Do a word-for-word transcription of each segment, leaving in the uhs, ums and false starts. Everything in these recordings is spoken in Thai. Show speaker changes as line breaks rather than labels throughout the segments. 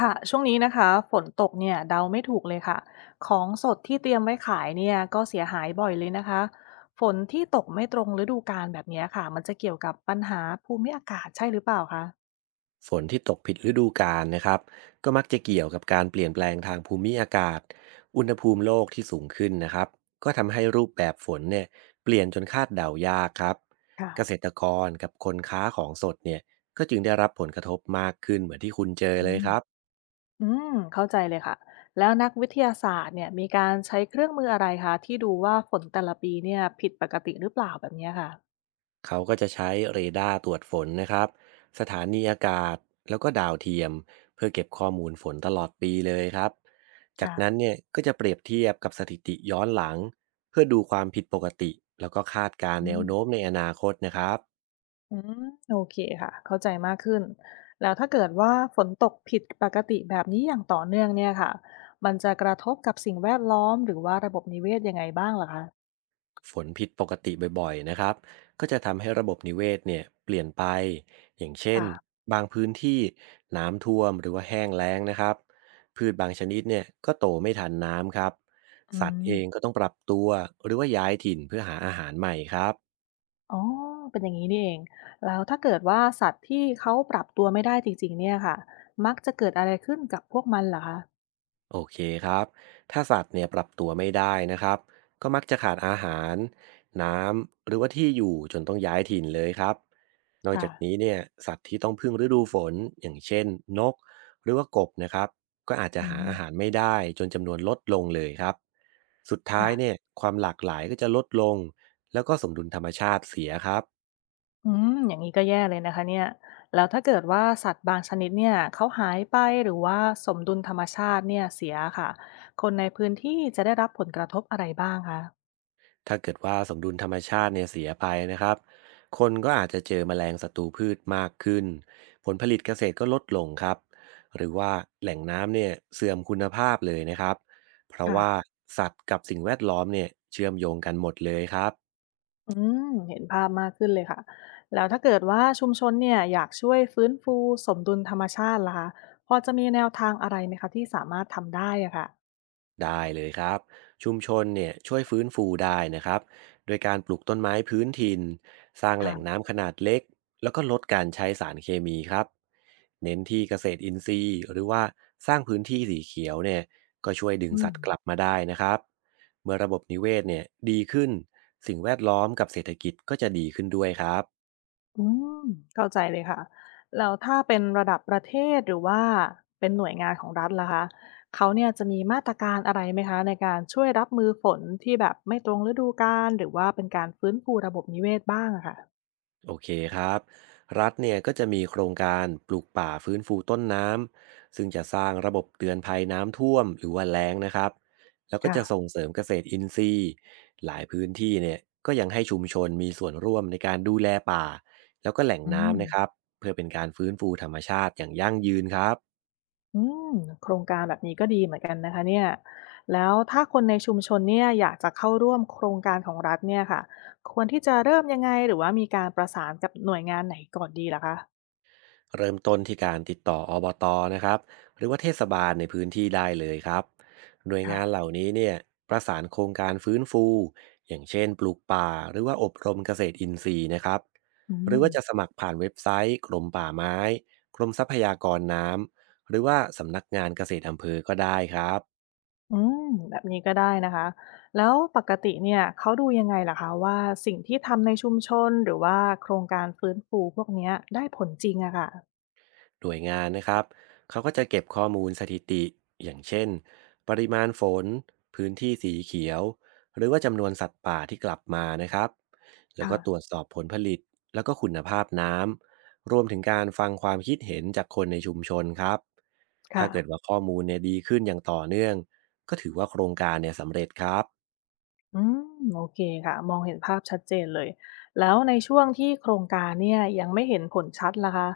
ค่ะช่วงนี้นะคะฝนตกเนี่ยเดาไม่ถูกเลยค่ะของสดที่เตรียมไว้ขายเนี่ยก็เสียหายบ่อยเลยนะคะฝนที่ตกไม่ตรงฤดูกาลแบบเนี้ยค่ะมันจะเกี่ยวกับปัญหาภูมิอากาศใช่หรือเปล่าคะ
ฝนที่ตกผิดฤดูกาลนะครับก็มักจะเกี่ยวกับการเปลี่ยนแปลงทางภูมิอากาศอุณหภูมิโลกที่สูงขึ้นนะครับก็ทำให้รูปแบบฝนเนี่ยเปลี่ยนจนคาดเดายากครับ
ค่ะ
เกษตรกรกับคนค้าของสดเนี่ยก็จึงได้รับผลกระทบมากขึ้นเหมือนที่คุณเจอ
อื
เลย
ม
ครับ
อืมเข้าใจเลยค่ะแล้วนักวิทยาศาสตร์เนี่ยมีการใช้เครื่องมืออะไรคะที่ดูว่าฝนแต่ละปีเนี่ยผิดปกติหรือเปล่าแบบเนี้ยค่ะ
เขาก็จะใช้เรดาร์ตรวจฝนนะครับสถานีอากาศแล้วก็ดาวเทียมเพื่อเก็บข้อมูลฝนตลอดปีเลยครับจาก
ค่ะ
นั้นเนี่ยก็จะเปรียบเทียบกับสถิติย้อนหลังเพื่อดูความผิดปกติแล้วก็คาดการณ์
อื
แนว
ม
โน้มในอนาคตนะครับ
อืมโอเคค่ะเข้าใจมากขึ้นแล้วถ้าเกิดว่าฝนตกผิดปกติแบบนี้อย่างต่อเนื่องเนี่ยค่ะมันจะกระทบกับสิ่งแวดล้อมหรือว่าระบบนิเวศยังไงบ้างเหรอคะ
ฝนผิดปกติบ่อยๆนะครับก็จะทำให้ระบบนิเวศเนี่ยเปลี่ยนไป อย่างเช่น
ค่ะ
บางพื้นที่น้ำท่วมหรือว่าแห้งแล้งนะครับพืชบางชนิดเนี่ยก็โตไม่ทันน้ำครับ
อื
สัตว์เอ
ม
งก็ต้องปรับตัวหรือว่าย้ายถิ่นเพื่อหาอาหารใหม่ครับ
อ๋อเป็นอย่างงี้นี่เองแล้วถ้าเกิดว่าสัตว์ที่เขาปรับตัวไม่ได้จริงๆเนี่ยค่ะมักจะเกิดอะไรขึ้นกับพวกมันเหรอคะ
โอเคครับ ถ้าสัตว์เนี่ยปรับตัวไม่ได้นะครับก็มักจะขาดอาหารน้ำหรือว่าที่อยู่จนต้องย้ายถิ่นเลยครับนอก
ค่ะ
จากนี้เนี่ยสัตว์ที่ต้องพึ่งฤดูฝนอย่างเช่นนกหรือว่ากบนะครับก็อาจจะ
อื
หา
ม
อาหารไม่ได้จนจำนวนลดลงเลยครับสุดท้ายเนี่ย
ค่ะ
ความหลากหลายก็จะลดลงแล้วก็สมดุลธรรมชาติเสียครับ
อืมอย่างนี้ก็แย่เลยนะคะเนี่ยแล้วถ้าเกิดว่าสัตว์บางชนิดเนี่ยเขาหายไปหรือว่าสมดุลธรรมชาติเนี่ยเสียค่ะคนในพื้นที่จะได้รับผลกระทบอะไรบ้างคะ
ถ้าเกิดว่าสมดุลธรรมชาติเนี่ยเสียไปนะครับ คนก็อาจจะเจอแมลงศัตรูพืชมากขึ้น ผลผลิตเกษตรก็ลดลงครับ หรือว่าแหล่งน้ำเนี่ยเสื่อมคุณภาพเลยนะครับ เพราะว่า
ค่ะ
สัตว์กับสิ่งแวดล้อมเนี่ยเชื่อมโยงกันหมดเลยครับ
อืมเห็นภาพมากขึ้นเลยค่ะแล้วถ้าเกิดว่าชุมชนเนี่ยอยากช่วยฟื้นฟูสมดุลธรรมชาติล่ะคะพอจะมีแนวทางอะไรไหมคะที่สามารถทำได้อะค่ะ
ได้เลยครับชุมชนเนี่ยช่วยฟื้นฟูได้นะครับโดยการปลูกต้นไม้พื้นถิ่นสร้างแหล่ง
ค่ะ
น้ำขนาดเล็กแล้วก็ลดการใช้สารเคมีครับเน้นที่เกษตรอินทรีย์หรือว่าสร้างพื้นที่สีเขียวเนี่ยก็ช่วยดึง
อื
สัต
ม
ว์กลับมาได้นะครับเมื่อระบบนิเวศเนี่ยดีขึ้นสิ่งแวดล้อมกับเศรษฐกิจก็จะดีขึ้นด้วยครับ
อืมเข้าใจเลยค่ะแล้วถ้าเป็นระดับประเทศหรือว่าเป็นหน่วยงานของรัฐล่ะคะเขาเนี่ยจะมีมาตรการอะไรไหมคะในการช่วยรับมือฝนที่แบบไม่ตรงฤดูกาลหรือว่าเป็นการฟื้นฟูระบบนิเวศบ้างอะค่ะ
โอเคครับรัฐเนี่ยก็จะมีโครงการปลูกป่าฟื้นฟูต้นน้ำซึ่งจะสร้างระบบเตือนภัยน้ำท่วมหรือว่าแล้งนะครับแล้วก็
ค่ะ
จะส่งเสริมเกษตรอินทรีย์หลายพื้นที่เนี่ยก็ยังให้ชุมชนมีส่วนร่วมในการดูแลป่าแล้วก็แหล่ง
อืม
น้ำนะครับเพื่อเป็นการฟื้นฟูธรรมชาติอย่างยั่งยืนครับ
อืมโครงการแบบนี้ก็ดีเหมือนกันนะคะเนี่ยแล้วถ้าคนในชุมชนเนี่ยอยากจะเข้าร่วมโครงการของรัฐเนี่ยค่ะควรที่จะเริ่มยังไงหรือว่ามีการประสานกับหน่วยงานไหนก่อนดีล่ะคะ
เริ่มต้นที่การติดต่ออ บ ตนะครับหรือว่าเทศบาลในพื้นที่ได้เลยครับหน่วยงา
ค่ะ
นเหล่านี้เนี่ยประสานโครงการฟื้นฟูอย่างเช่นปลูกป่าหรือว่าอบรมเกษตรอินทรีย์นะครับ
อื
หรือ
ม
ว่าจะสมัครผ่านเว็บไซต์กรมป่าไม้กรมทรัพยากรน้ำหรือว่าสำนักงานเกษตรอำเภอก็ได้ครับ
อืมแบบนี้ก็ได้นะคะแล้วปกติเนี่ยเขาดูยังไงล่ะคะว่าสิ่งที่ทำในชุมชนหรือว่าโครงการฟื้นฟูพวกเนี้ยได้ผลจริงอะค่ะ
หน่วยงานนะครับเขาก็จะเก็บข้อมูลสถิติอย่างเช่นปริมาณฝนพื้นที่สีเขียวหรือว่าจำนวนสัตว์ป่าที่กลับมานะครับแล้ว
ค่ะ
ก็ตรวจสอบผลผลิตแล้วก็คุณภาพน้ำรวมถึงการฟังความคิดเห็นจากคนในชุมชนครับถ้า
ค่ะ
เกิดว่าข้อมูลเนี่ยดีขึ้นอย่างต่อเนื่องก็ถือว่าโครงการเนี่ยสำเร็จครับ
อืมโอเคค่ะมองเห็นภาพชัดเจนเลยแล้วในช่วงที่โครงการเนี่ยยังไม่เห็นผลชัดล่ะคะ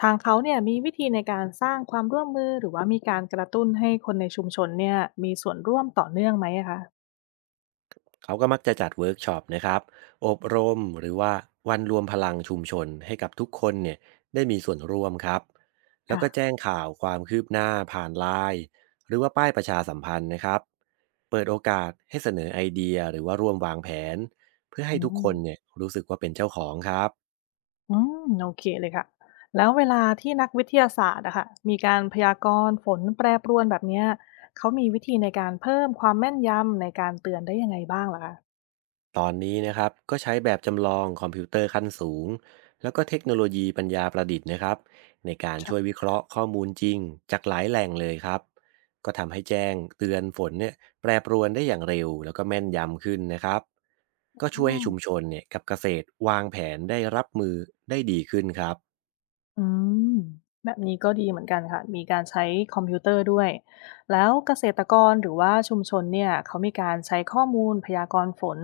ทางเขาเนี่ยมีวิธีในการสร้างความร่วมมือหรือว่ามีการกระตุ้นให้คนในชุมชนเนี่ยมีส่วนร่วมต่อเนื่องไหมอะคะ
เขาก็มักจะจัดเวิร์กช็อปนะครับอบรมหรือว่าวันรวมพลังชุมชนให้กับทุกคนเนี่ยได้มีส่วนร่วมครับแล้ว
ค่ะ
ก็แจ้งข่าวความคืบหน้าผ่านไลน์หรือว่าป้ายประชาสัมพันธ์นะครับเปิดโอกาสให้เสนอไอเดียหรือว่าร่วมวางแผนเพื่อให้
อื
ทุกค
ม
นเนี่ยรู้สึกว่าเป็นเจ้าของครับ
อืมโอเคเลยค่ะแล้วเวลาที่นักวิทยาศาสตร์อะค่ะมีการพยากรณ์ฝนแปรปรวนแบบเนี้ยเขามีวิธีในการเพิ่มความแม่นยำในการเตือนได้ยังไงบ้างล่ะคะ
ตอนนี้นะครับก็ใช้แบบจำลองคอมพิวเตอร์ขั้นสูงแล้วก็เทคโนโลยีปัญญาประดิษฐ์นะครับในการ
ชะ
ช่วยวิเคราะห์ข้อมูลจริงจากหลายแหล่งเลยครับก็ทำให้แจ้งเตือนฝนเนี่ยแปรปรวนได้อย่างเร็วแล้วก็แม่นยำขึ้นนะครับก็
อ้
ช่วย
อ
ให้ชุมชนเนี่ยกับเกษตรวางแผนได้รับมือได้ดีขึ้นครับ
อืมแบบนี้ก็ดีเหมือนกันค่ะมีการใช้คอมพิวเตอร์ด้วยแล้วเกษตรกรหรือว่าชุมชนเนี่ยเขามีการใช้ข้อมูลพยากรณ์ฝน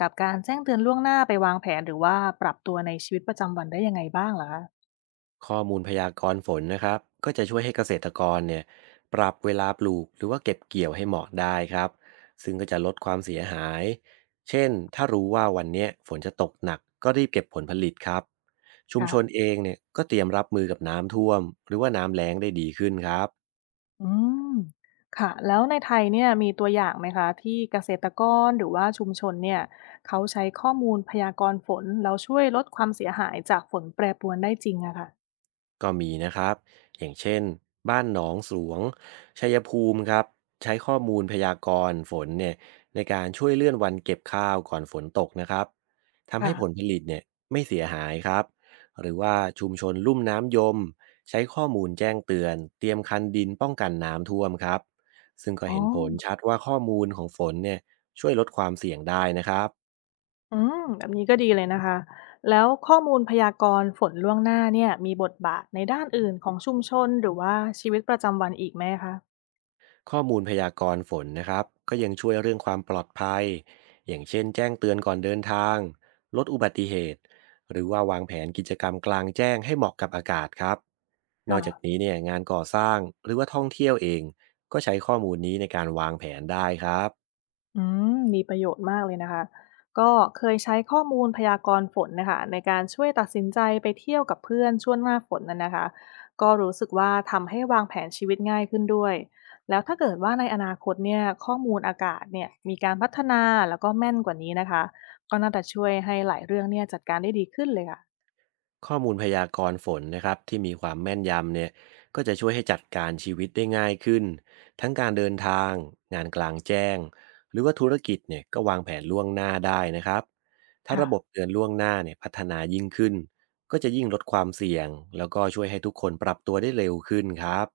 กับการแจ้งเตือนล่วงหน้าไปวางแผนหรือว่าปรับตัวในชีวิตประจำวันได้ยังไงบ้างล่ะคะ
ข้อมูลพยากรณ์ฝนนะครับก็จะช่วยให้เกษตรกรเนี่ยปรับเวลาปลูกหรือว่าเก็บเกี่ยวให้เหมาะได้ครับซึ่งก็จะลดความเสียหายเช่นถ้ารู้ว่าวันเนี้ยฝนจะตกหนักก็รีบเก็บผลผลิตครับชุม
ค่ะ
ชนเองเนี่ยก็เตรียมรับมือกับน้ำท่วมหรือว่าน้ำแล้งได้ดีขึ้นครับ
อืมค่ะ แล้วในไทยเนี่ยมีตัวอย่างไหมคะที่เกษตรกรหรือว่าชุมชนเนี่ยเขาใช้ข้อมูลพยากรณ์ฝนแล้วช่วยลดความเสียหายจากฝนแปรปรวนได้จริงอะค่ะ
ก็มีนะครับอย่างเช่นบ้านหนองสวงชัยภูมิครับใช้ข้อมูลพยากรณ์ฝนเนี่ยในการช่วยเลื่อนวันเก็บข้าวก่อนฝนตกนะครับทำให้ผลผ
ค่ะ
ลิตเนี่ยไม่เสียหายครับหรือว่าชุมชนลุ่มน้ำยมใช้ข้อมูลแจ้งเตือนเตรียมคันดินป้องกันน้ำท่วมครับซึ่งก็
อ๋อ
เห็นผลชัดว่าข้อมูลของฝนเนี่ยช่วยลดความเสี่ยงได้นะครับ
อืมแบบนี้ก็ดีเลยนะคะ แล้วข้อมูลพยากรณ์ฝนล่วงหน้าเนี่ยมีบทบาทในด้านอื่นของชุมชนหรือว่าชีวิตประจำวันอีกไหมคะ
ข้อมูลพยากรณ์ฝนนะครับก็ยังช่วยเรื่องความปลอดภัยอย่างเช่นแจ้งเตือนก่อนเดินทางลดอุบัติเหตุหรือว่าวางแผนกิจกรรมกลางแจ้งให้เหมาะกับอากาศครับนอกจาก
ค่ะ
นี้เนี่ยงานก่อสร้างหรือว่าท่องเที่ยวเองก็ใช้ข้อมูลนี้ในการวางแผนได้ครับ
อืมมีประโยชน์มากเลยนะคะก็เคยใช้ข้อมูลพยากรณ์ฝนนะคะในการช่วยตัดสินใจไปเที่ยวกับเพื่อนช่วงหน้าฝนน่ะนนะคะก็รู้สึกว่าทำให้วางแผนชีวิตง่ายขึ้นด้วยแล้วถ้าเกิดว่าในอนาคตเนี่ยข้อมูลอากาศเนี่ยมีการพัฒนาแล้วก็แม่นกว่านี้นะคะก็น่าจะช่วยให้หลายเรื่องเนี่ยจัดการได้ดีขึ้นเลยค่ะ
ข้อมูลพยากรณ์ฝนนะครับที่มีความแม่นยำเนี่ยก็จะช่วยให้จัดการชีวิตได้ง่ายขึ้นทั้งการเดินทางงานกลางแจ้งหรือว่าธุรกิจเนี่ยก็วางแผนล่วงหน้าได้นะครับถ้าระบบ
ค่ะ
เตือนล่วงหน้าเนี่ยพัฒนายิ่งขึ้นก็จะยิ่งลดความเสี่ยงแล้วก็ช่วยให้ทุกคนปรับตัวได้เร็วขึ้นครับ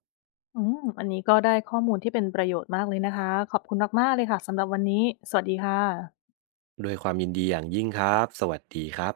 อืมอันนี้ก็ได้ข้อมูลที่เป็นประโยชน์มากเลยนะคะขอบคุณมากๆเลยค่ะสำหรับวันนี้สวัสดีค่ะ
ดดวยความยินดีอย่างยิ่งครับสวัสดีครับ